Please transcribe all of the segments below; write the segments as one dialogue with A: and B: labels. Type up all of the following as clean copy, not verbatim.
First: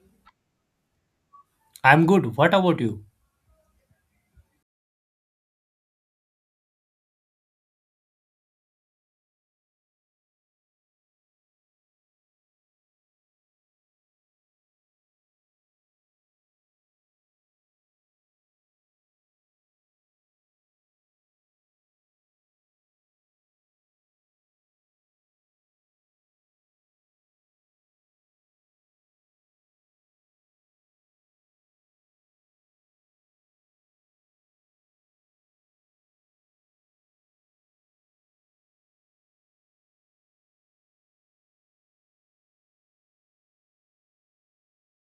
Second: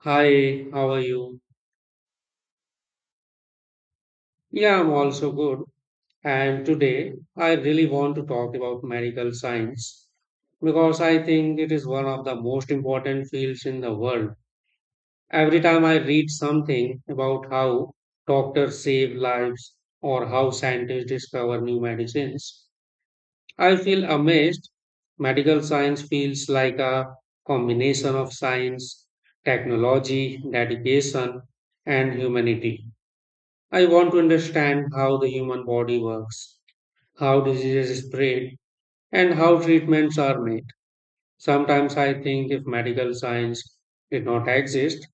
A: Hi, how are you?
B: I'm good. What about you?
A: Yeah, I'm also good. And today I really want to talk about medical science because I think it is one of the most important fields in the world. Every time I read something about how doctors save lives or how scientists discover new medicines, I feel amazed. Medical science feels like a combination of science, technology, dedication, and humanity. I want to understand how the human body works, how diseases spread, and how treatments are made. Sometimes I think if medical science did not exist,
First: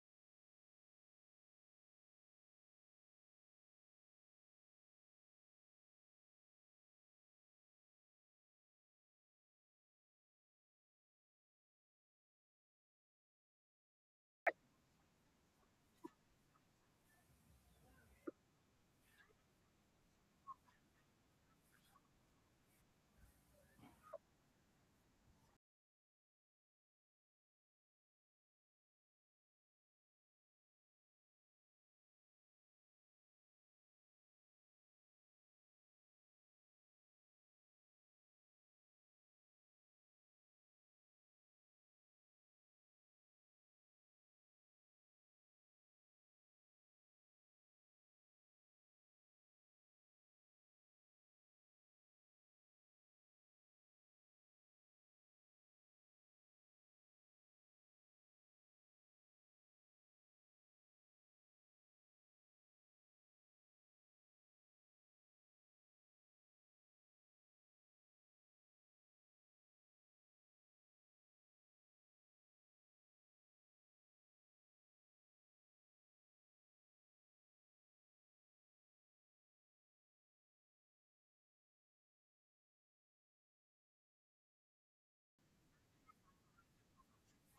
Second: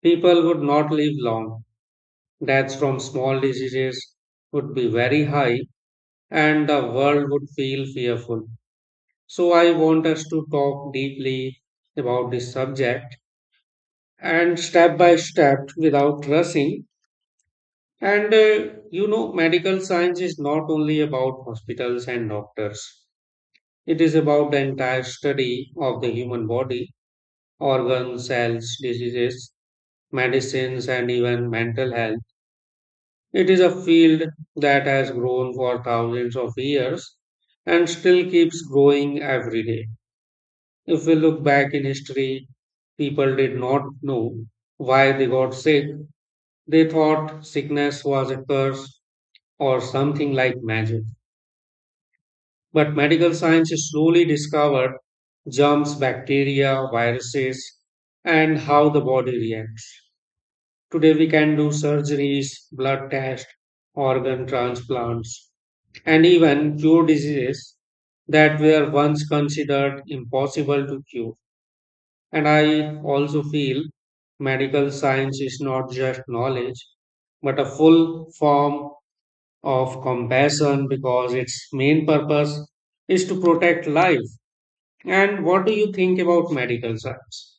A: people would not live long. Deaths from small diseases would be very high, and the world would feel fearful. So I want us to talk deeply about this subject and step by step without rushing. And medical science is not only about hospitals and doctors. It is about the entire study of the human body, organs, cells, diseases, medicines, and even mental health. It is a field that has grown for thousands of years and still keeps growing every day. If we look back in history, people did not know why they got sick. They thought sickness was a curse or something like magic. But medical science slowly discovered germs, bacteria, viruses, and how the body reacts. Today, we can do surgeries, blood tests, organ transplants, and even cure diseases that were once considered impossible to cure. And I also feel medical science is not just knowledge, but a full form of compassion because its main purpose is to protect life. And what do you think about medical science?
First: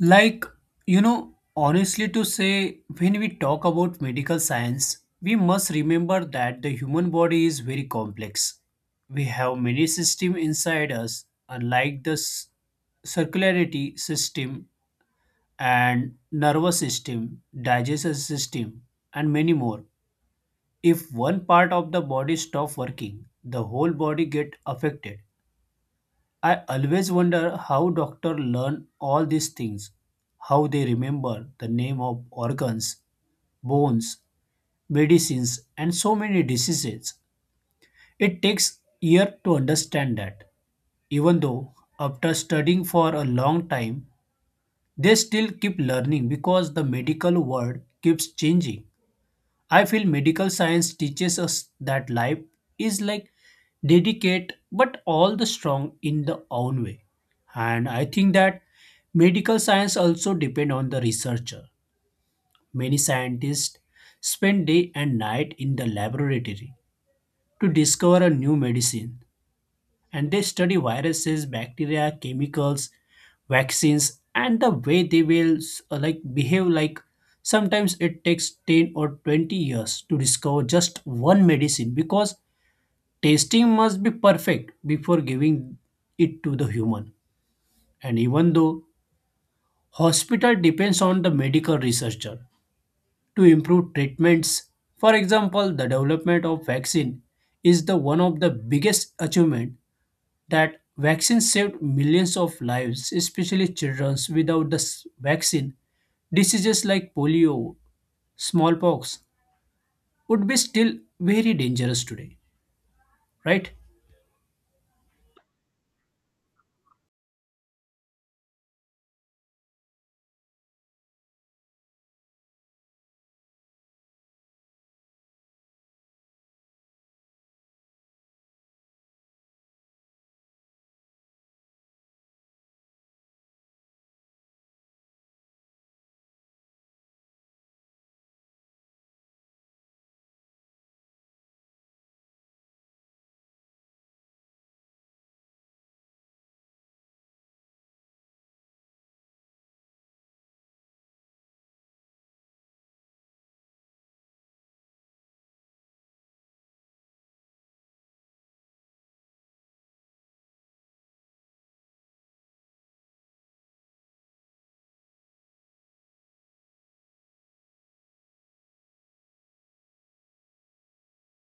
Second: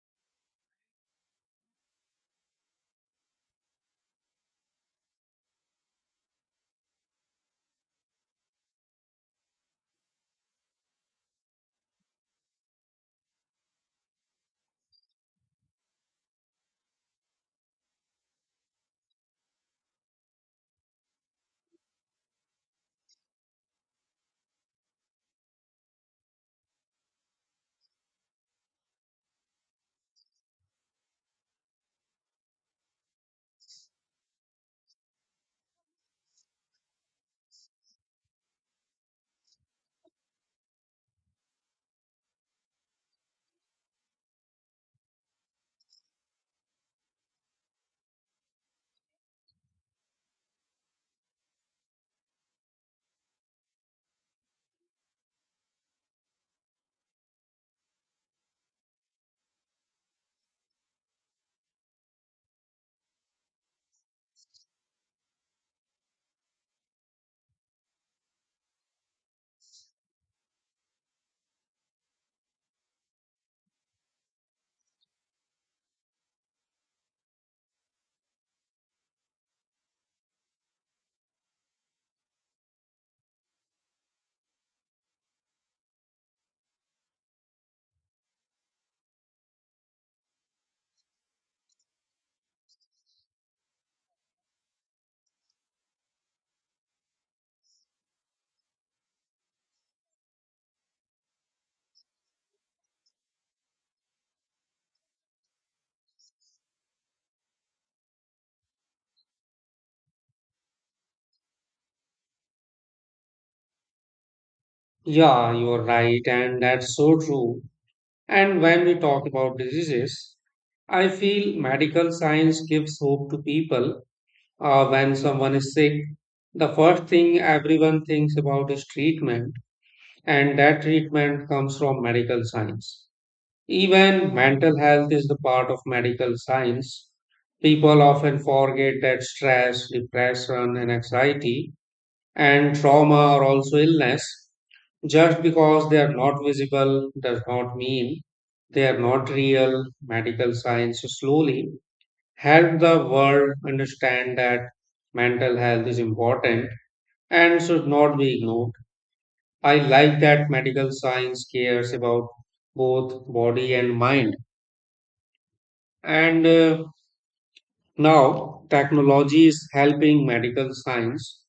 B: Like, honestly, to say, when we talk about medical science, we must remember that the human body is very complex. We have many systems inside us, unlike the circularity system and nervous system, digestive system, and many more. If one part of the body stop working, the whole body get affected. I always wonder how doctors learn all these things, how they remember the name of organs, bones, medicines, and so many diseases. It takes years to understand that. Even though after studying for a long time, they still keep learning because the medical world keeps changing. I feel medical science teaches us that life is like delicate but all the strong in the own way. And I think that medical science also depend on the researcher. Many scientists spend day and night in the laboratory to discover a new medicine and they study viruses, bacteria, chemicals, vaccines, and the way they will like behave. Like sometimes it takes 10 or 20 years to discover just one medicine because testing must be perfect before giving it to the human. And even though hospital depends on the medical researcher to improve treatments, for example, the development of vaccine is the one of the biggest achievement that vaccines saved millions of lives, especially children's. Without the vaccine, diseases like polio, smallpox would be still very dangerous today, right?
A: Yeah, you're right, and that's so true. And when we talk about diseases, I feel medical science gives hope to people. When someone is sick, the first thing everyone thinks about is treatment, and that treatment comes from medical science. Even mental health is the part of medical science. People often forget that stress, depression, and anxiety and trauma are also illness. Just because they are not visible does not mean they are not real. Medical science slowly help the world understand that mental health is important and should not be ignored. I like that medical science cares about both body and mind. And now technology is helping medical science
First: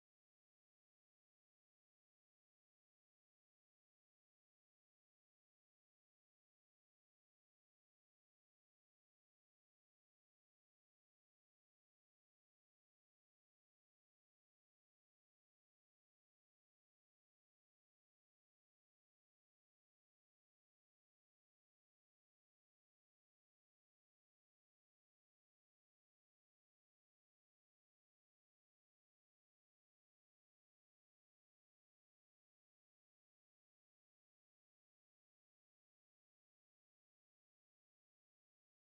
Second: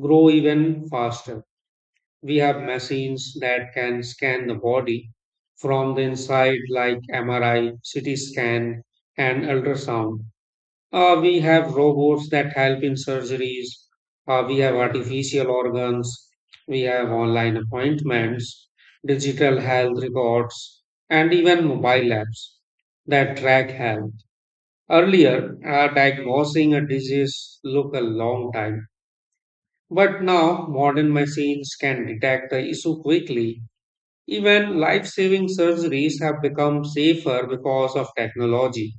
A: grow even faster. We have machines that can scan the body from the inside, like MRI, CT scan, and ultrasound. We have robots that help in surgeries. We have artificial organs. We have online appointments, digital health records, and even mobile apps that track health. Earlier, diagnosing a disease took a long time, but now modern machines can detect the issue quickly. Even life saving surgeries have become safer because of technology.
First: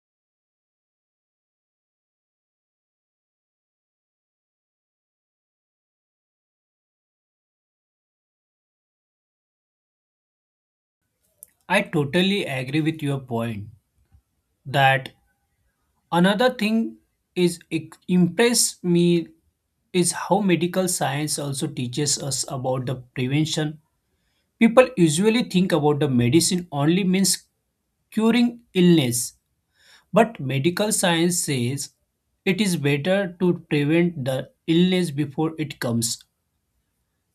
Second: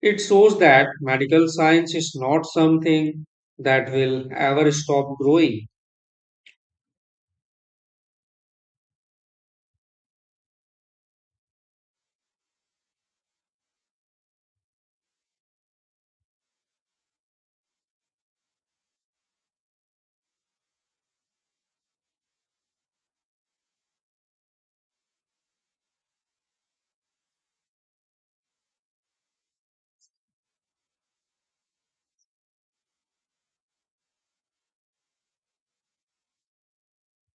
A: It shows that medical science is not something that will ever stop growing.
B: I totally agree with your point that another thing is it impress me is how medical science also teaches us about the prevention. People usually think about the medicine only means curing illness. But medical science says it is better to prevent the illness before it comes.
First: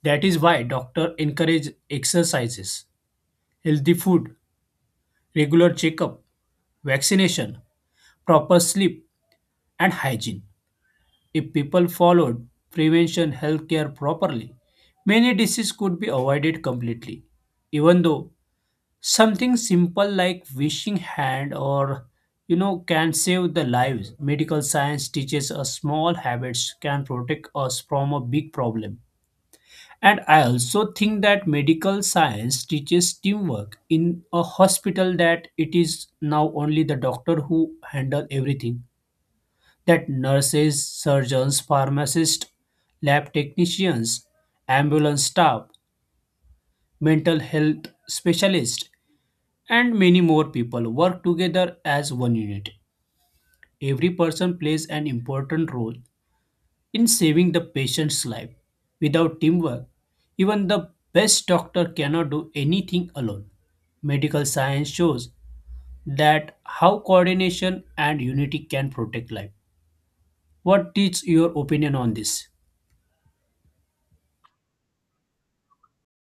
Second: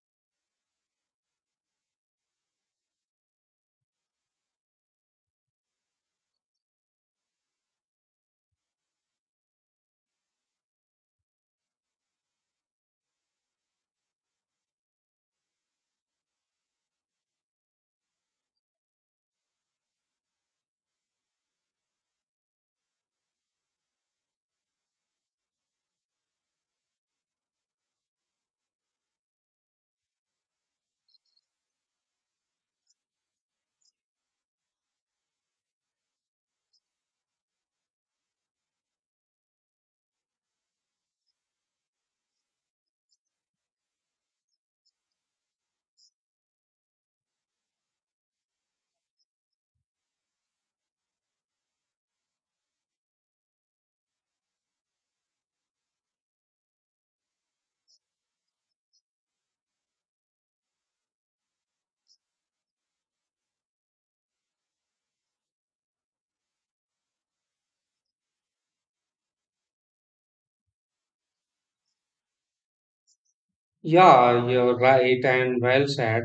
B: That is why doctors encourage exercises, healthy food, regular checkup, vaccination, proper sleep, and hygiene. If people followed prevention healthcare properly, many diseases could be avoided completely. Even though something simple like wishing hand or can save the lives. Medical science teaches us small habits can protect us from a big problem. And I also think that medical science teaches teamwork in a hospital that it is now only the doctor who handle everything. That nurses, surgeons, pharmacists, lab technicians, ambulance staff, mental health specialists and many more people work together as one unit. Every person plays an important role in saving the patient's life. Without teamwork, even the best doctor cannot do anything alone. Medical science shows that how coordination and unity can protect life. What is your opinion on this?
A: Yeah, you're right and well said.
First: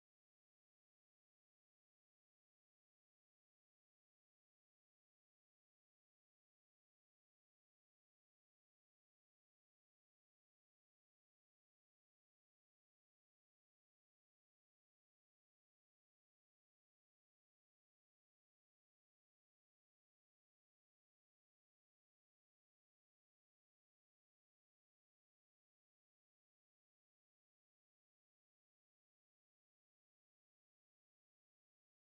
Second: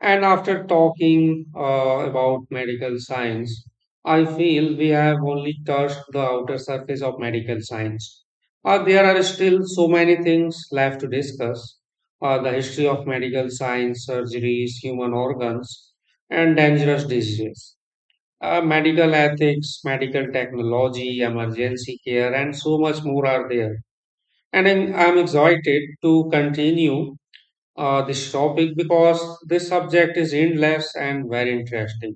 A: And after talking about medical science, I feel we have only touched the outer surface of medical science. There are still so many things left to discuss the history of medical science, surgeries, human organs, and dangerous diseases, medical ethics, medical technology, emergency care, and so much more are there. And I'm excited to continue this topic because this subject is endless and very interesting.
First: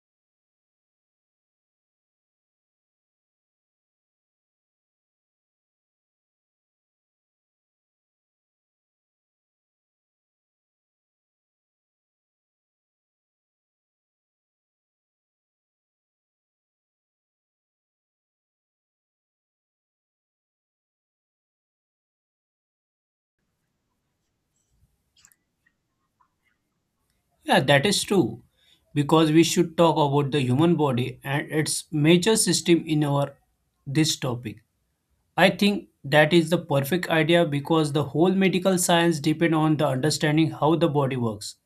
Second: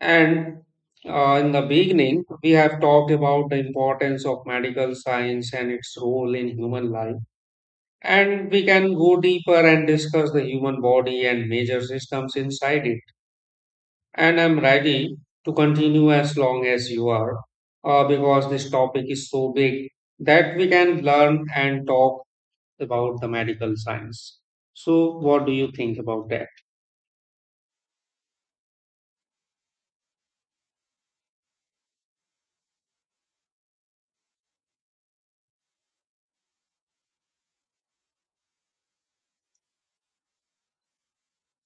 A: And in the beginning, we have talked about the importance of medical science and its role in human life. And we can go deeper and discuss the human body and major systems inside it. And I'm ready to continue as long as you are, because this topic is so big that we can learn and talk about the medical science. So, what do you think about that?
B: Yeah, that is true. Because we should talk about the human body and its major system in our this topic. I think that is the perfect idea because the whole medical science depend on the understanding how the body works.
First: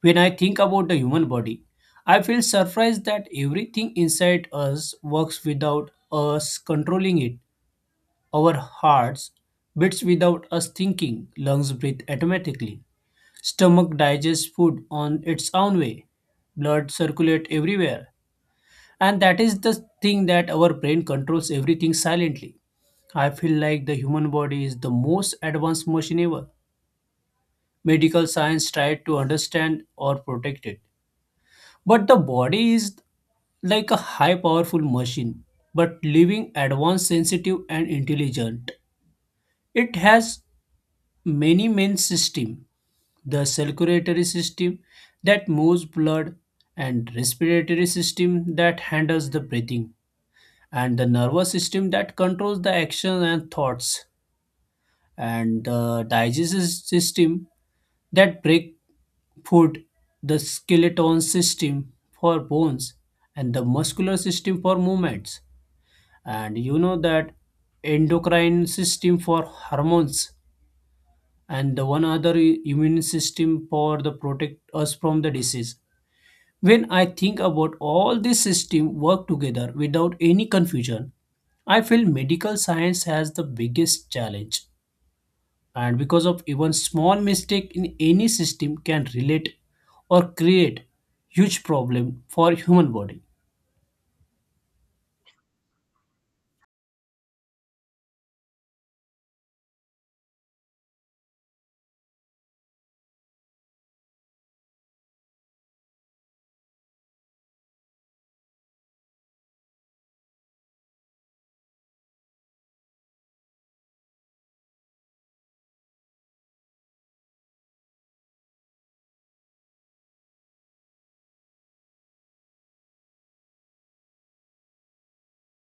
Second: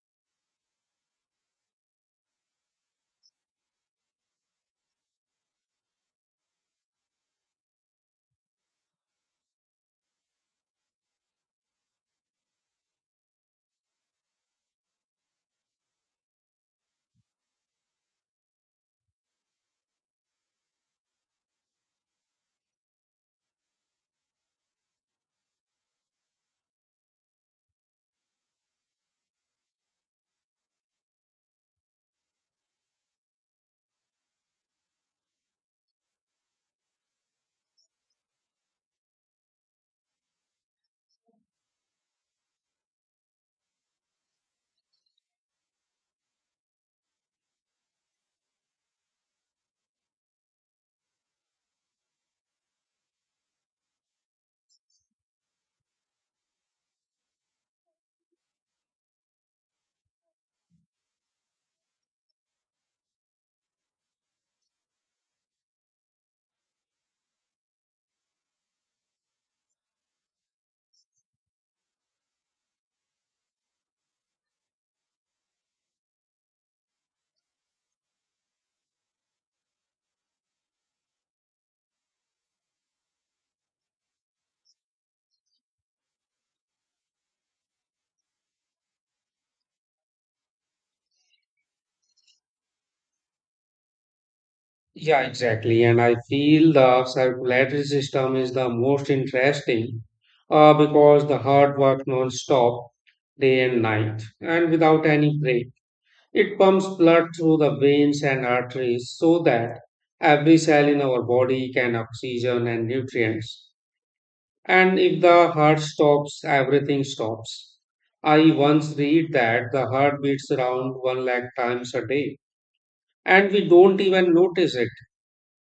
B: When I think about the human body, I feel surprised that everything inside us works without us controlling it. Our hearts beats without us thinking, lungs breathe automatically, stomach digests food on its own way, blood circulates everywhere, and that is the thing that our brain controls everything silently. I feel like the human body is the most advanced machine ever. Medical science tried to understand or protect it. But the body is like a high powerful machine, but living advanced, sensitive, and intelligent. It has many main system, the circulatory system that moves blood and respiratory system that handles the breathing and the nervous system that controls the action and thoughts and the digestive system that break food, the skeleton system for bones and the muscular system for movements and you know that endocrine system for hormones and the one other immune system for the protect us from the disease. When I think about all these systems work together without any confusion, I feel medical science has the biggest challenge. And because of even small mistake in any system can relate or create huge problem for human body.
A: Yeah, exactly. And I feel the circulatory system is the most interesting because the heart works non-stop day and night and without any break. It pumps blood through the veins and arteries so that every cell in our body can oxygen and nutrients. And if the heart stops, everything stops. I once read that the heart beats around 1 lakh times a day and we don't even notice it.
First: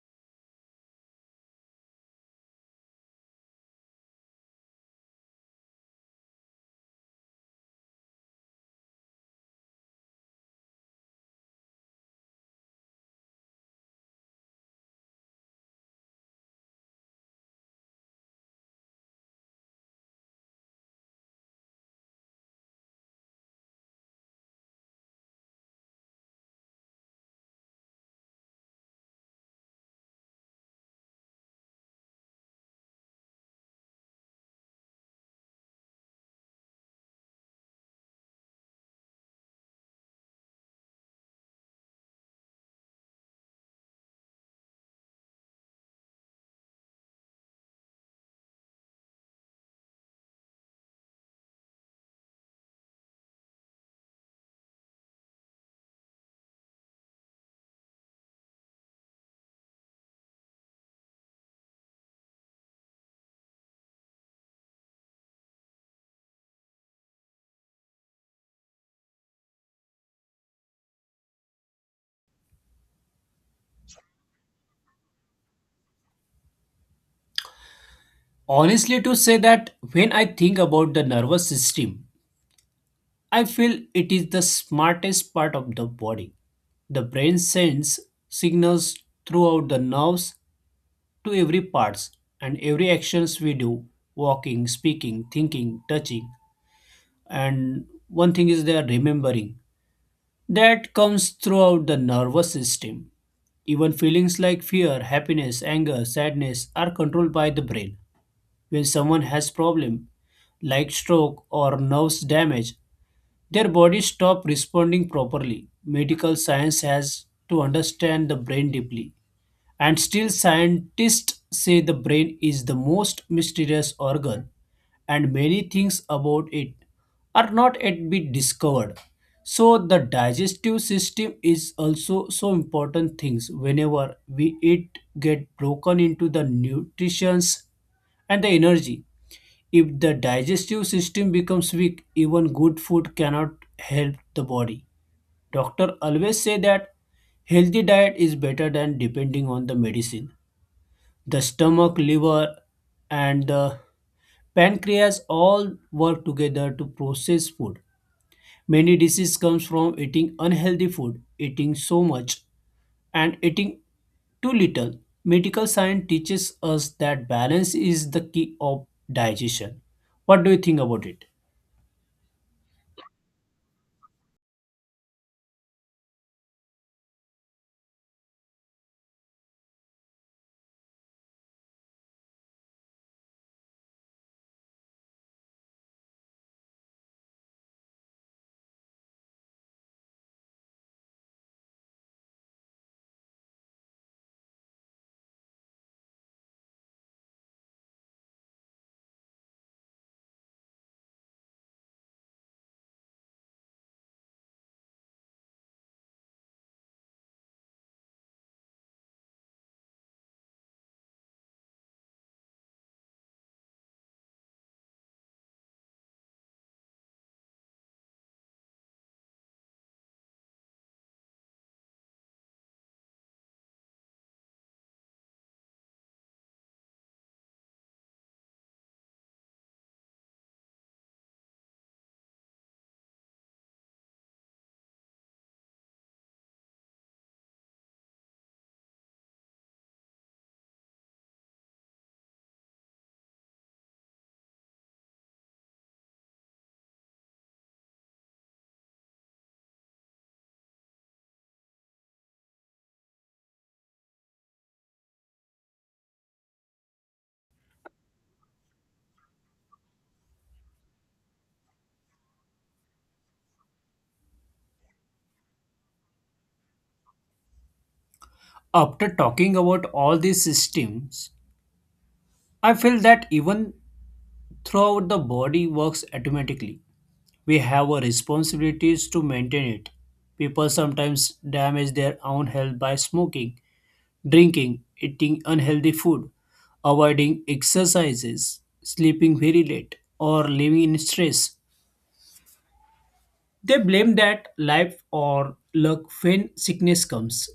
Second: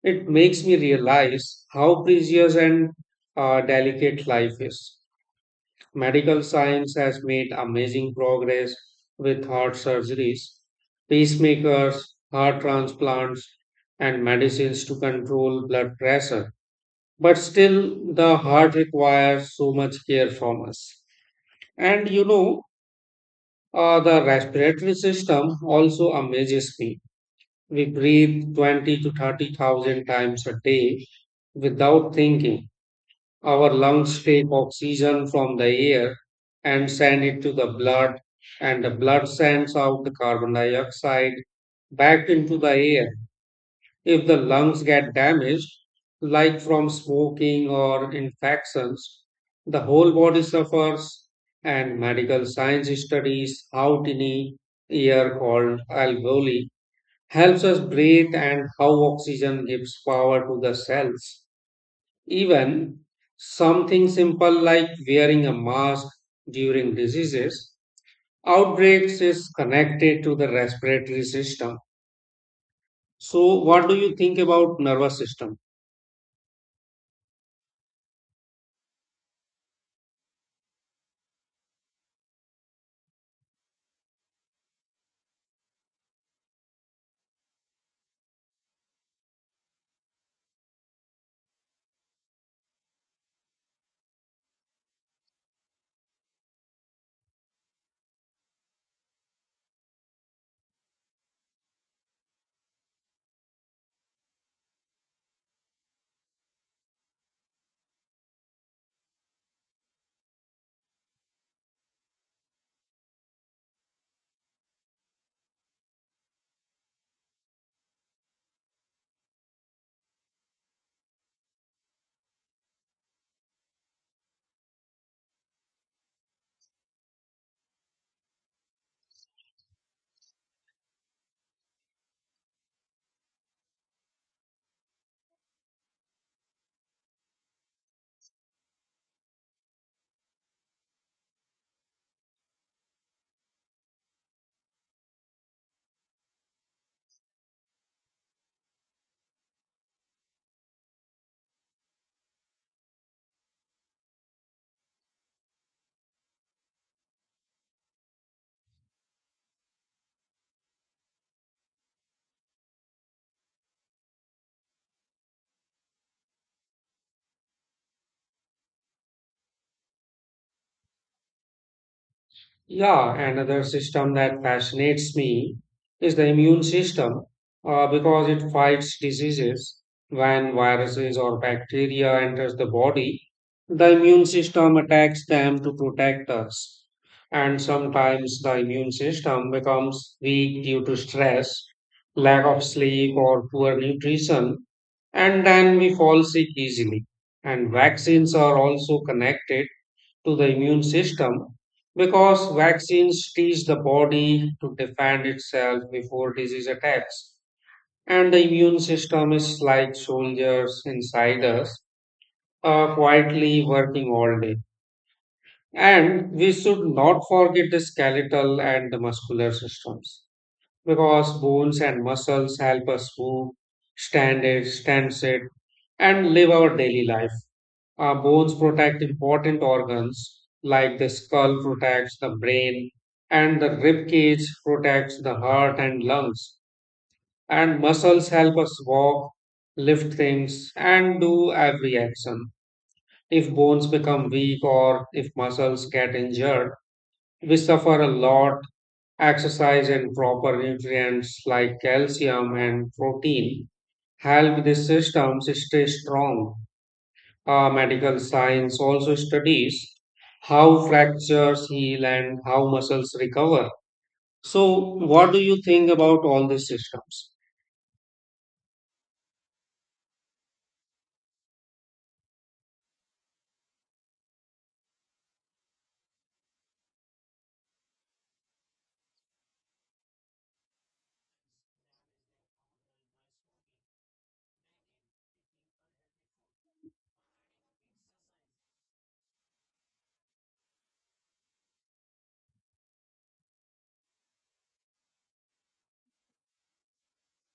A: It makes me realize how precious and delicate life is. Medical science has made amazing progress with heart surgeries, pacemakers, heart transplants, and medicines to control blood pressure. But still, the heart requires so much care from us. And the respiratory system also amazes me. We breathe 20 to 30,000 times a day without thinking. Our lungs take oxygen from the air and send it to the blood, and the blood sends out the carbon dioxide back into the air. If the lungs get damaged, like from smoking or infections, the whole body suffers, and medical science studies how tiny air called alveoli helps us breathe and how oxygen gives power to the cells. Even something simple like wearing a mask during diseases outbreaks is connected to the respiratory system. So, what do you think about nervous system?
B: Honestly to say that when I think about the nervous system, I feel it is the smartest part of the body. The brain sends signals throughout the nerves to every parts and every actions we do, walking, speaking, thinking, touching, and one thing is they are remembering that comes throughout the nervous system. Even feelings like fear, happiness, anger, sadness are controlled by the brain. When someone has problem like stroke or nerves damage, their body stop responding properly. Medical science has to understand the brain deeply, and still, scientists say the brain is the most mysterious organ, and many things about it are not yet been discovered. So, the digestive system is also so important things. Whenever we eat, get broken into the nutritions and the energy. If the digestive system becomes weak, even good food cannot help the body. Doctor always say that healthy diet is better than depending on the medicine. The stomach, liver, and the pancreas all work together to process food. Many diseases comes from eating unhealthy food, eating so much, and eating too little. Medical science teaches us that balance is the key of digestion. What do you think about it?
A: Yeah, another system that fascinates me is the immune system because it fights diseases. When viruses or bacteria enters the body, the immune system attacks them to protect us. And sometimes the immune system becomes weak due to stress, lack of sleep, or poor nutrition, and then we fall sick easily. And vaccines are also connected to the immune system because vaccines teach the body to defend itself before disease attacks. And the immune system is like soldiers inside us, quietly working all day. And we should not forget the skeletal and the muscular systems because bones and muscles help us move, stand sit, and live our daily life. Bones protect important organs like the skull protects the brain and the rib cage protects the heart and lungs. And muscles help us walk, lift things, and do every action. If bones become weak or if muscles get injured, we suffer a lot. Exercise and proper nutrients like calcium and protein help these systems stay strong. Medical science also studies how fractures heal and how muscles recover. So, what do you think about all these systems?
B: After talking about all these systems, I feel that even throughout the body works automatically. We have our responsibilities to maintain it. People sometimes damage their own health by smoking, drinking, eating unhealthy food, avoiding exercises, sleeping very late, or living in stress. They blame that life or luck when sickness comes.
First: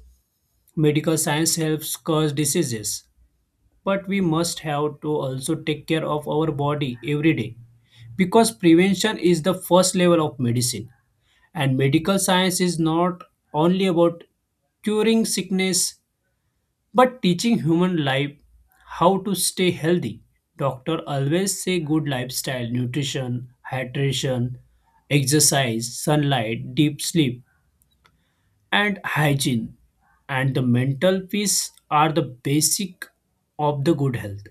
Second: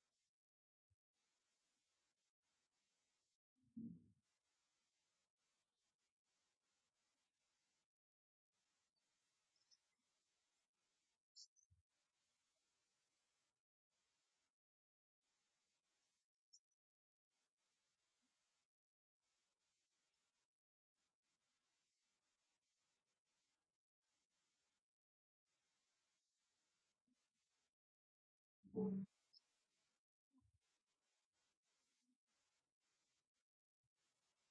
B: Medical science helps cause diseases, but we must have to also take care of our body every day because prevention is the first level of medicine and medical science is not only about curing sickness but teaching human life how to stay healthy. Doctor always say good lifestyle, nutrition, hydration, exercise, sunlight, deep sleep, and hygiene and the mental peace are the basic of the good health.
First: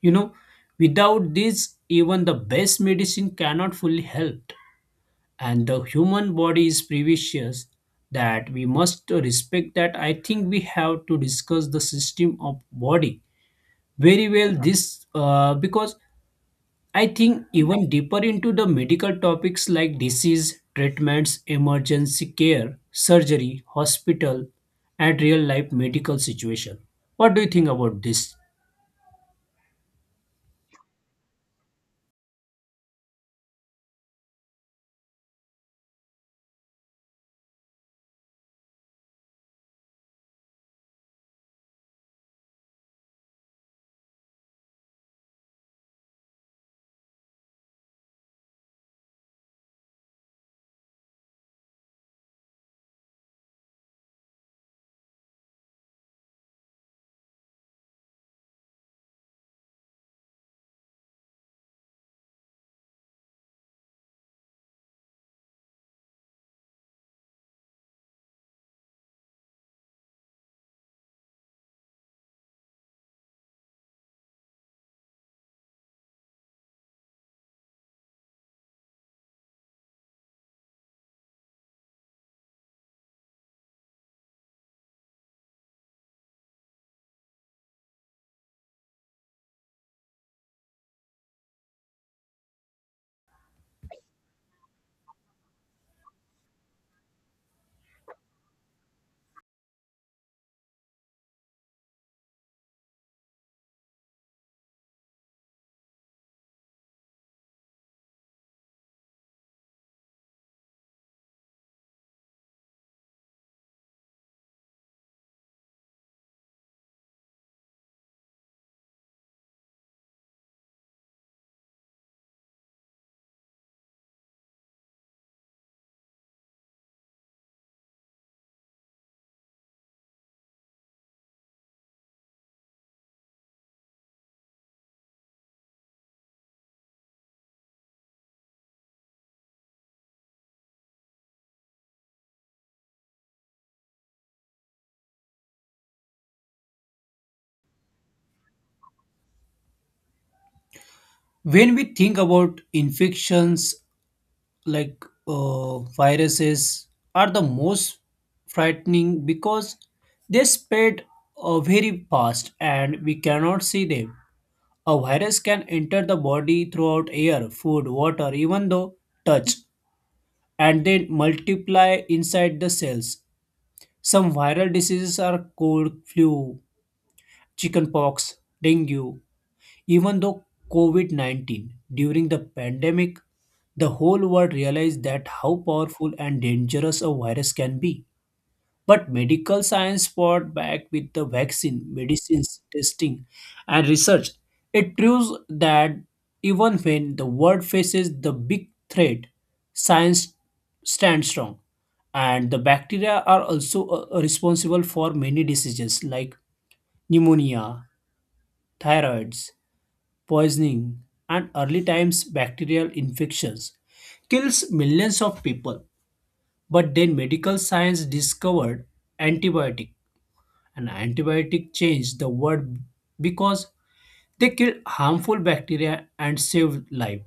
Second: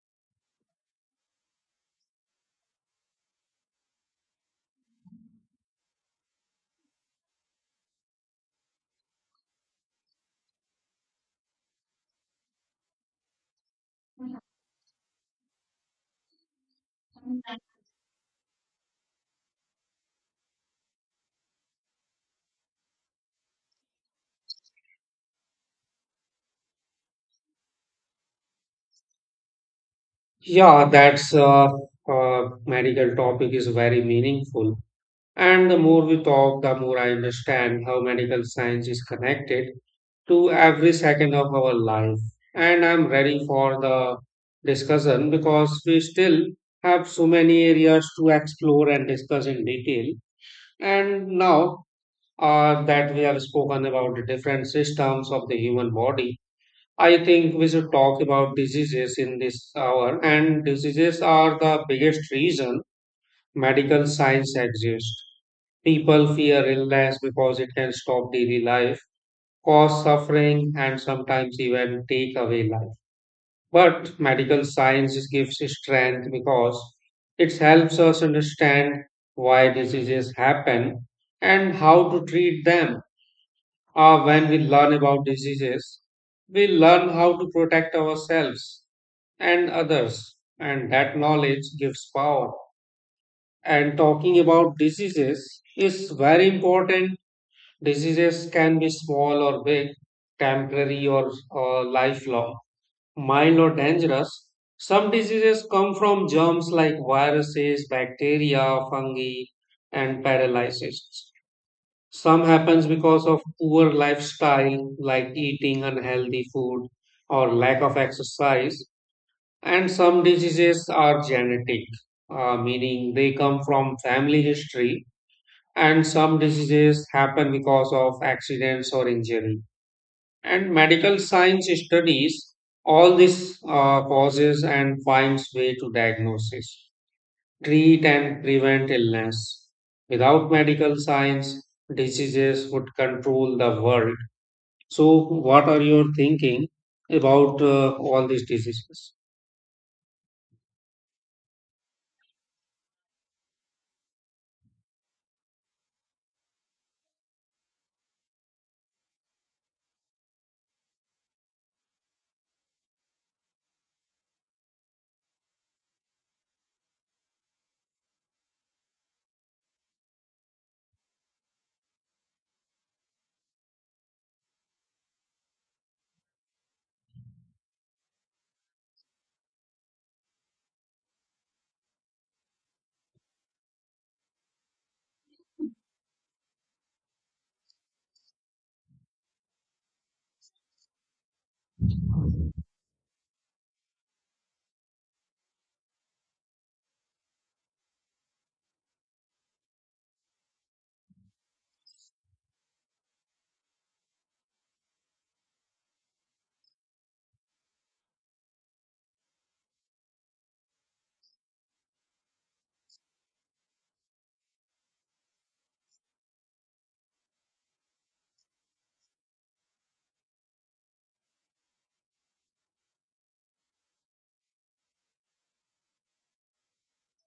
B: You know, without this, even the best medicine cannot fully help. And the human body is precious that we must respect that. I think we have to discuss the system of body very well this, because I think even deeper into the medical topics like disease, treatments, emergency care, surgery, hospital, and real life medical situation. What do you think about this?
A: Yeah, that's medical topic is very meaningful. And the more we talk, the more I understand how medical science is connected to every second of our life. And I'm ready for the discussion because we still have so many areas to explore and discuss in detail. And now that we have spoken about the different systems of the human body, I think we should talk about diseases in this hour. And diseases are the biggest reason medical science exists. People fear illness because it can stop daily life, cause suffering, and sometimes even take away life. But medical science gives strength because it helps us understand why diseases happen and how to treat them. When we learn about diseases, we learn how to protect ourselves and others, and that knowledge gives power. And talking about diseases is very important. Diseases can be small or big, temporary or lifelong, mild or dangerous. Some diseases come from germs like viruses, bacteria, fungi, and paralysis. Some happens because of poor lifestyle like eating unhealthy food or lack of exercise, and some diseases are genetic, meaning they come from family history, and some diseases happen because of accidents or injury. And medical science studies all these causes and finds way to diagnosis, treat, and prevent illness. Without medical science, diseases would control the world. So, what are your thinking about all these diseases?
B: When we think about infections like viruses are the most frightening because they spread very fast and we cannot see them. A virus can enter the body throughout air, food, water, even though touch, and then multiply inside the cells. Some viral diseases are cold, flu, chickenpox, dengue, even though COVID -19 during the pandemic, the whole world realized that how powerful and dangerous a virus can be. But medical science fought back with the vaccine, medicines, testing, and research. It proves that even when the world faces the big threat, science stands strong. And the bacteria are also responsible for many diseases like pneumonia, thyroids, poisoning, and early times bacterial infections kills millions of people. But then medical science discovered antibiotic, and antibiotic changed the world because they kill harmful bacteria and save life.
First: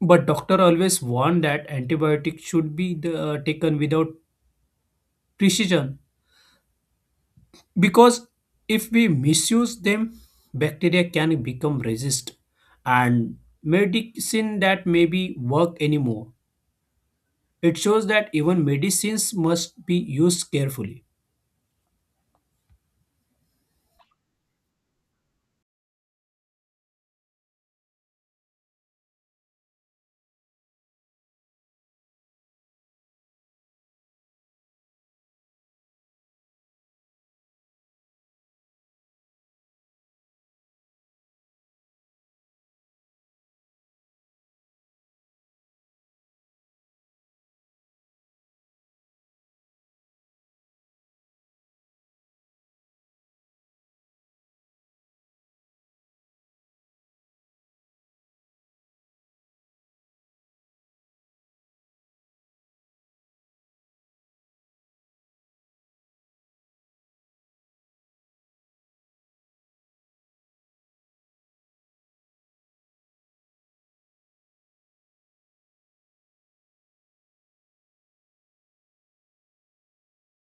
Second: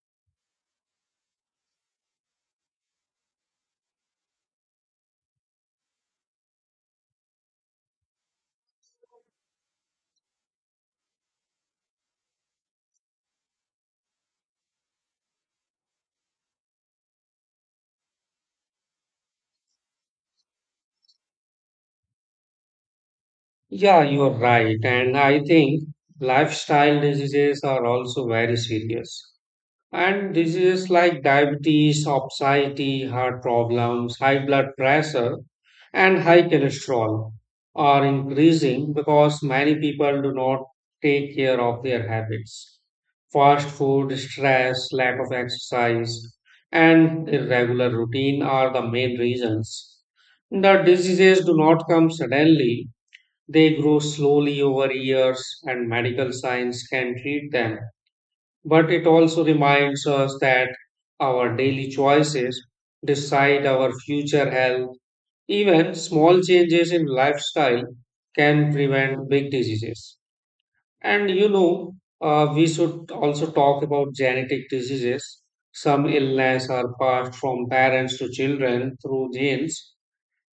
B: But doctor always warned that antibiotic should be taken without precision because if we misuse them, bacteria can become resist and medicine that maybe work anymore. It shows that even medicines must be used carefully.
A: Yeah, you are right. And I think lifestyle diseases are also very serious. And diseases like diabetes, obesity, heart problems, high blood pressure, and high cholesterol are increasing because many people do not take care of their habits. Fast food, stress, lack of exercise, and irregular routine are the main reasons. The diseases do not come suddenly, they grow slowly over years, and medical science can treat them, but it also reminds us that our daily choices decide our future health. Even small changes in lifestyle can prevent big diseases. And we should also talk about genetic diseases. Some illness are passed from parents to children through genes.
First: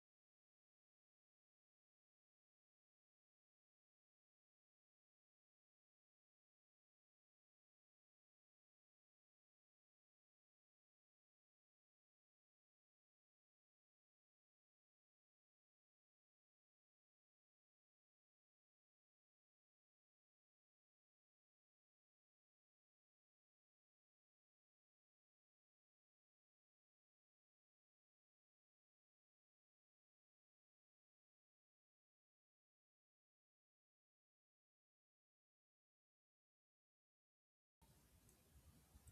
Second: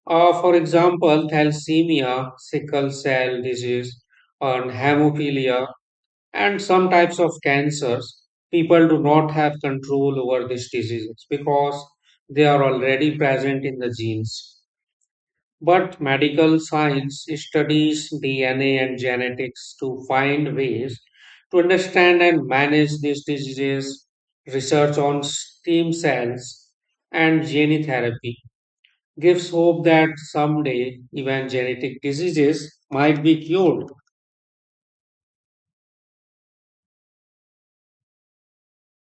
A: For example, thalassemia, sickle cell disease, and hemophilia and some types of cancers, people do not have control over these diseases because they are already present in the genes. But medical science studies DNA and genetics to find ways to understand and manage these diseases. Research on stem cells and gene therapy gives hope that someday even genetic diseases might be cured.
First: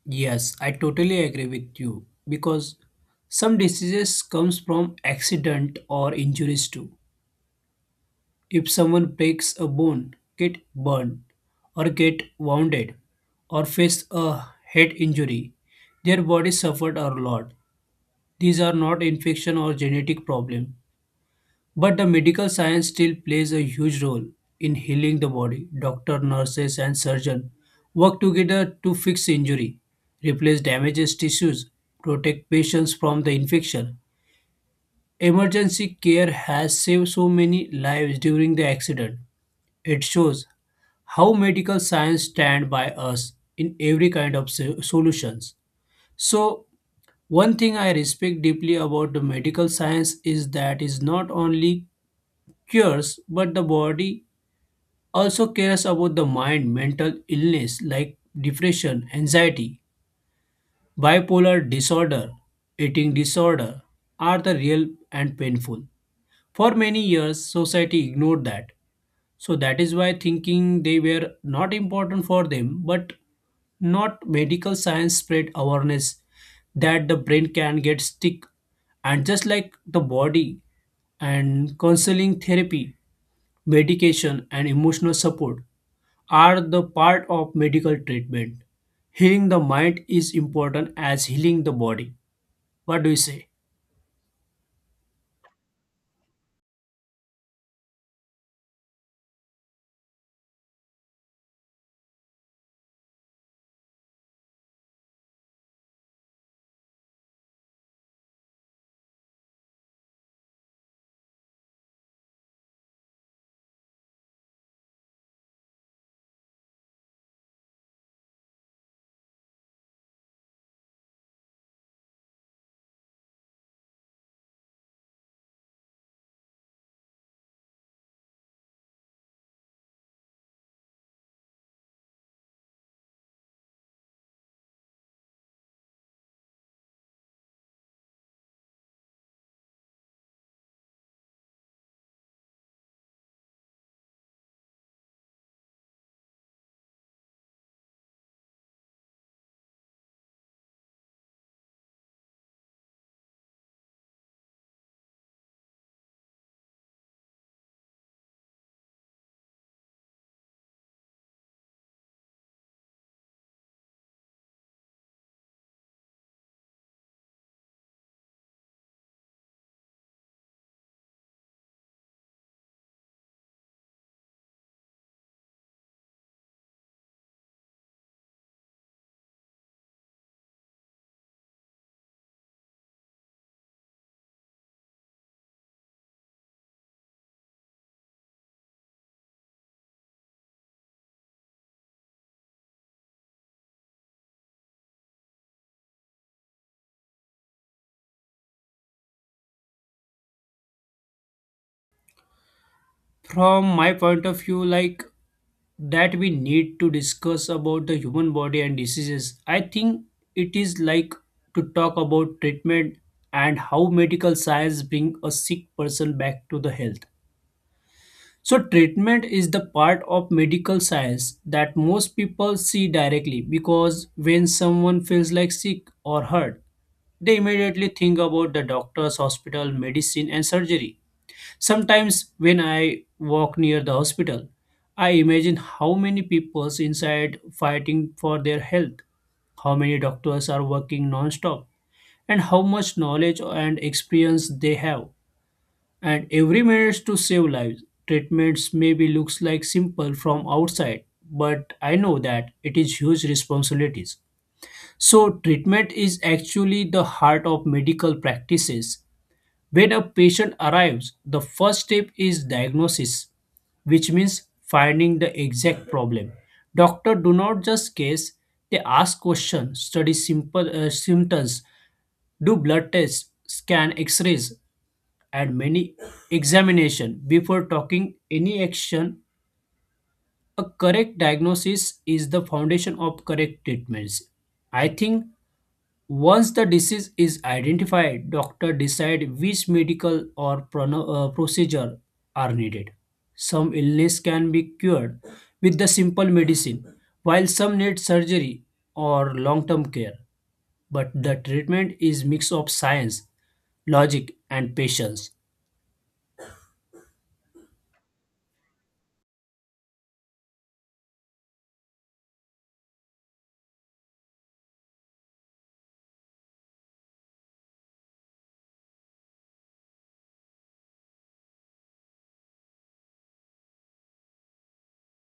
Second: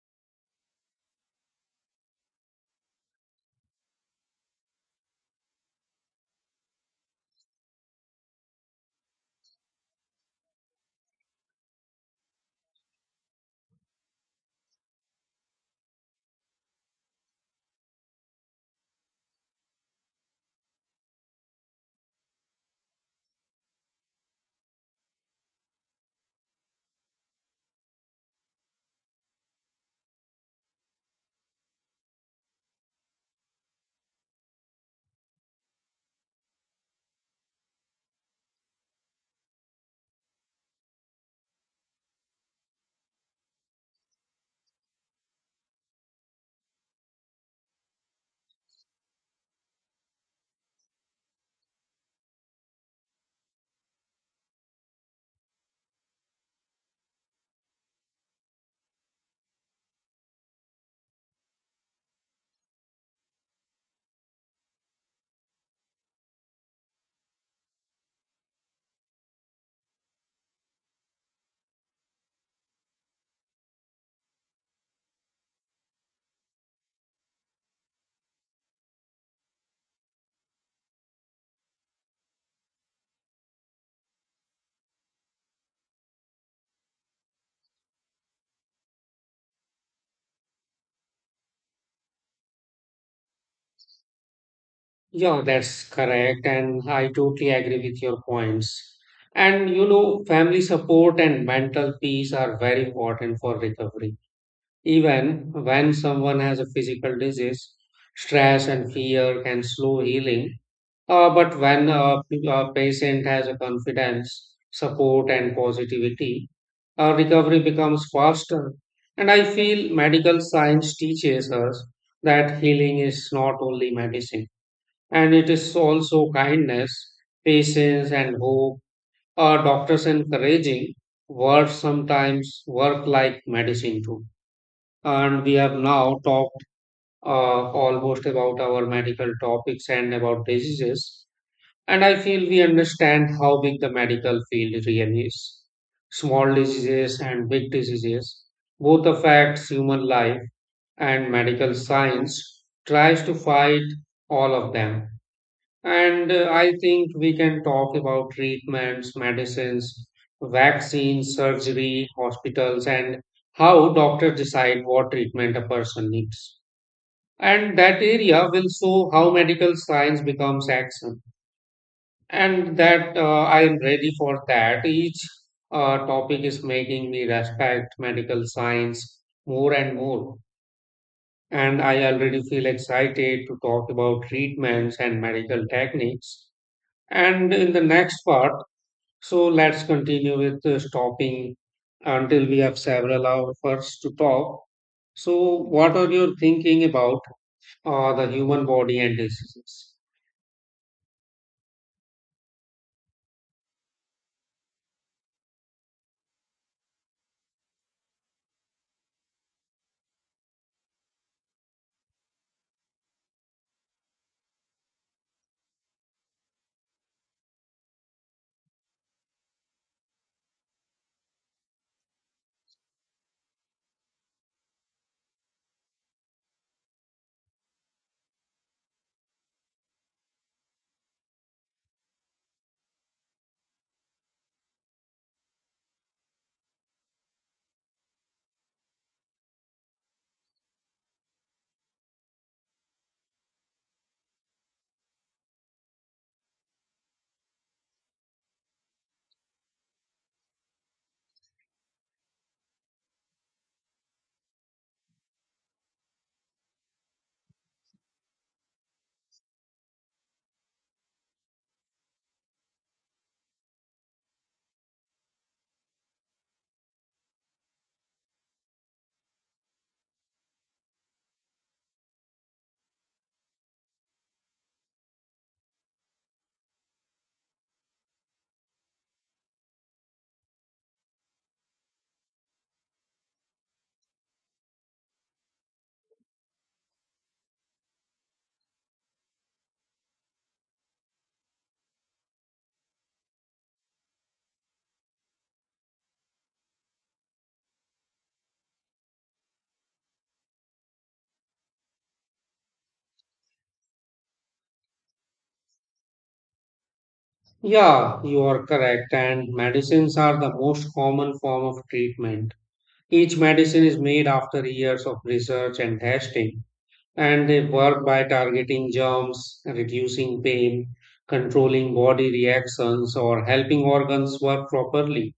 B: Yes, I totally agree with you because some diseases comes from accident or injuries too. If someone breaks a bone, get burned or get wounded or face a head injury, their body suffered a lot. These are not infection or genetic problem. But the medical science still plays a huge role in healing the body. Doctor, nurses, and surgeon work together to fix injury, replace damaged tissues, protect patients from the infection. Emergency care has saved so many lives during the accident. It shows how medical science stand by us in every kind of solutions. So, one thing I respect deeply about the medical science is that it's not only cures, but the body also cares about the mind. Mental illness like depression, anxiety, bipolar disorder, eating disorder are the real and painful. For many years, society ignored that. So that is why thinking they were not important for them, but not medical science spread awareness that the brain can get sick and just like the body, and counseling therapy, medication and emotional support are the part of medical treatment. Healing the mind is important as healing the body. What do you say?
A: Yeah, that's correct. And I totally agree with your points. And you know, family support and mental peace are very important for recovery. Even when someone has a physical disease, stress and fear can slow healing. But when a patient has a confidence, support, and positivity, recovery becomes faster. And I feel medical science teaches us that healing is not only medicine. And it is also kindness, patience, and hope are doctors encouraging words sometimes work like medicine too. And we have now talked almost about our medical topics and about diseases. And I feel we understand how big the medical field really is. Small diseases and big diseases both affect human life and medical science tries to fight all of them, and I think we can talk about treatments, medicines, vaccines, surgery, hospitals, and how doctors decide what treatment a person needs. And that area will show how medical science becomes action. And that, I am ready for that. Each topic is making me respect medical science more and more. And I already feel excited to talk about treatments and medical techniques and in the next part, so let's continue with stopping until we have several hours to talk. So, what are you thinking about the human body and diseases?
B: From my point of view, like that we need to discuss about the human body and diseases. I think it is like to talk about treatment and how medical science bring a sick person back to the health. So treatment is the part of medical science that most people see directly because when someone feels like sick or hurt, they immediately think about the doctors, hospital, medicine and surgery. Sometimes when I walk near the hospital, I imagine how many people's inside fighting for their health, how many doctors are working non-stop, and how much knowledge and experience they have. And every minute to save lives. Treatments maybe looks like simple from outside, but I know that it is huge responsibilities. So treatment is actually the heart of medical practices when a patient arrives, the first step is diagnosis, which means finding the exact problem. Doctor do not just guess, they ask questions, study simple symptoms, do blood tests, scan x-rays and many examination before talking any action. A correct diagnosis is the foundation of correct treatments. I think once the disease is identified, doctor decide which medical or procedure are needed. Some illness can be cured with the simple medicine, while some need surgery or long-term care. But the treatment is mix of science, logic, and patience.
A: Yeah, you are correct. And medicines are the most common form of treatment. Each medicine is made after years of research and testing, and they work by targeting germs, reducing pain, controlling body reactions, or helping organs work properly.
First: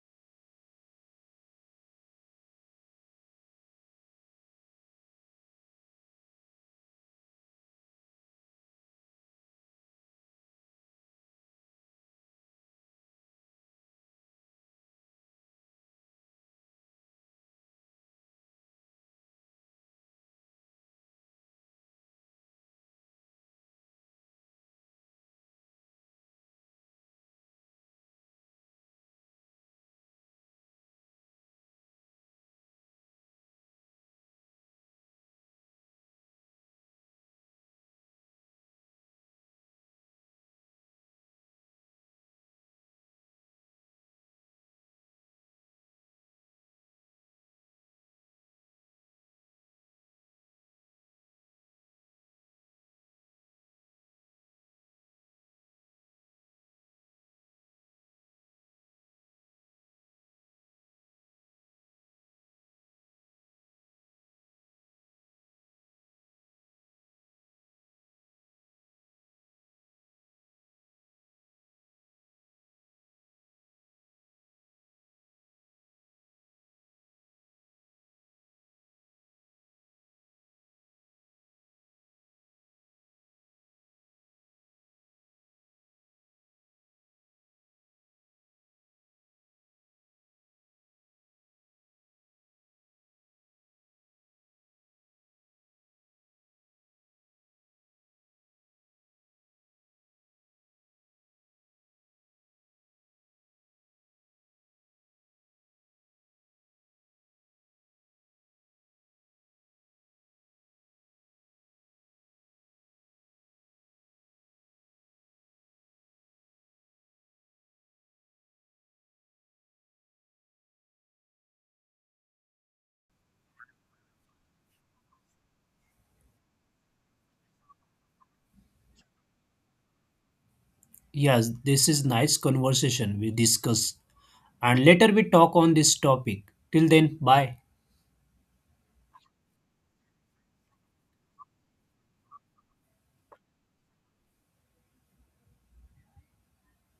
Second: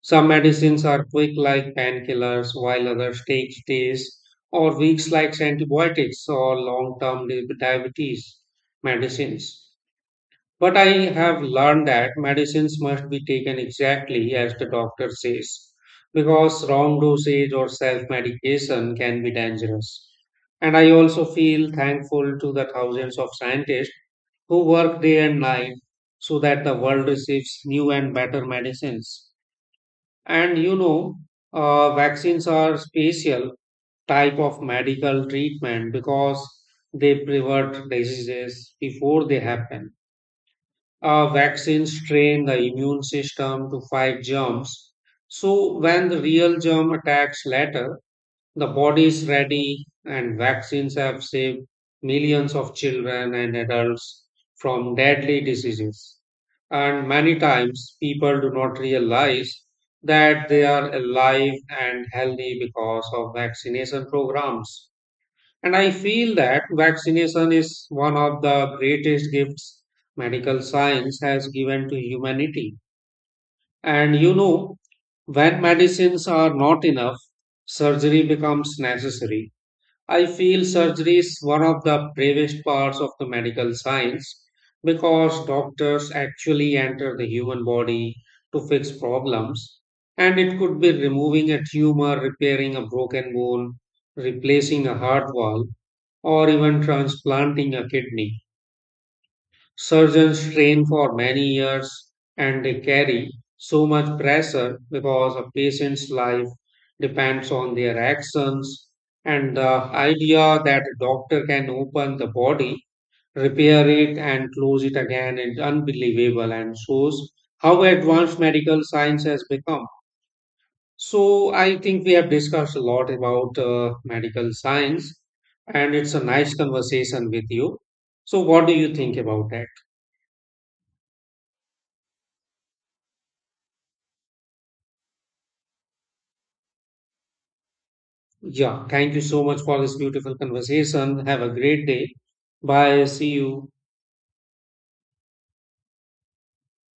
A: Some medicines are quick, like painkillers, while others take days or weeks, like antibiotics or long term diabetes medicines. But I have learned that medicines must be taken exactly as the doctor says, because wrong dosage or self medication can be dangerous. And I also feel thankful to the thousands of scientists who work day and night so that the world receives new and better medicines. And vaccines are special type of medical treatment because they prevent diseases before they happen. Vaccines train the immune system to fight germs. So when the real germ attacks later, the body is ready, and vaccines have saved millions of children and adults from deadly diseases. And many times, people do not realize that they are alive and healthy because of vaccination programs. And I feel that vaccination is one of the greatest gifts medical science has given to humanity. And you know, when medicines are not enough, surgery becomes necessary. I feel surgery is one of the bravest parts of the medical science because doctors actually enter the human body to fix problems, and it could be removing a tumor, repairing a broken bone, replacing a heart valve, or even transplanting a kidney. Surgeons train for many years and they carry so much pressure because a patient's life depends on their actions. And the idea that a doctor can open the body, repair it, and close it again is unbelievable and shows how advanced medical science has become. So, I think we have discussed a lot about medical science, and it's a nice conversation with you. So, what do you think about that?
B: Yes, this is nice conversation we discuss, and later we talk on this topic. Till then, bye.
A: Yeah, thank you so much for this beautiful conversation. Have a great day. Bye. See you.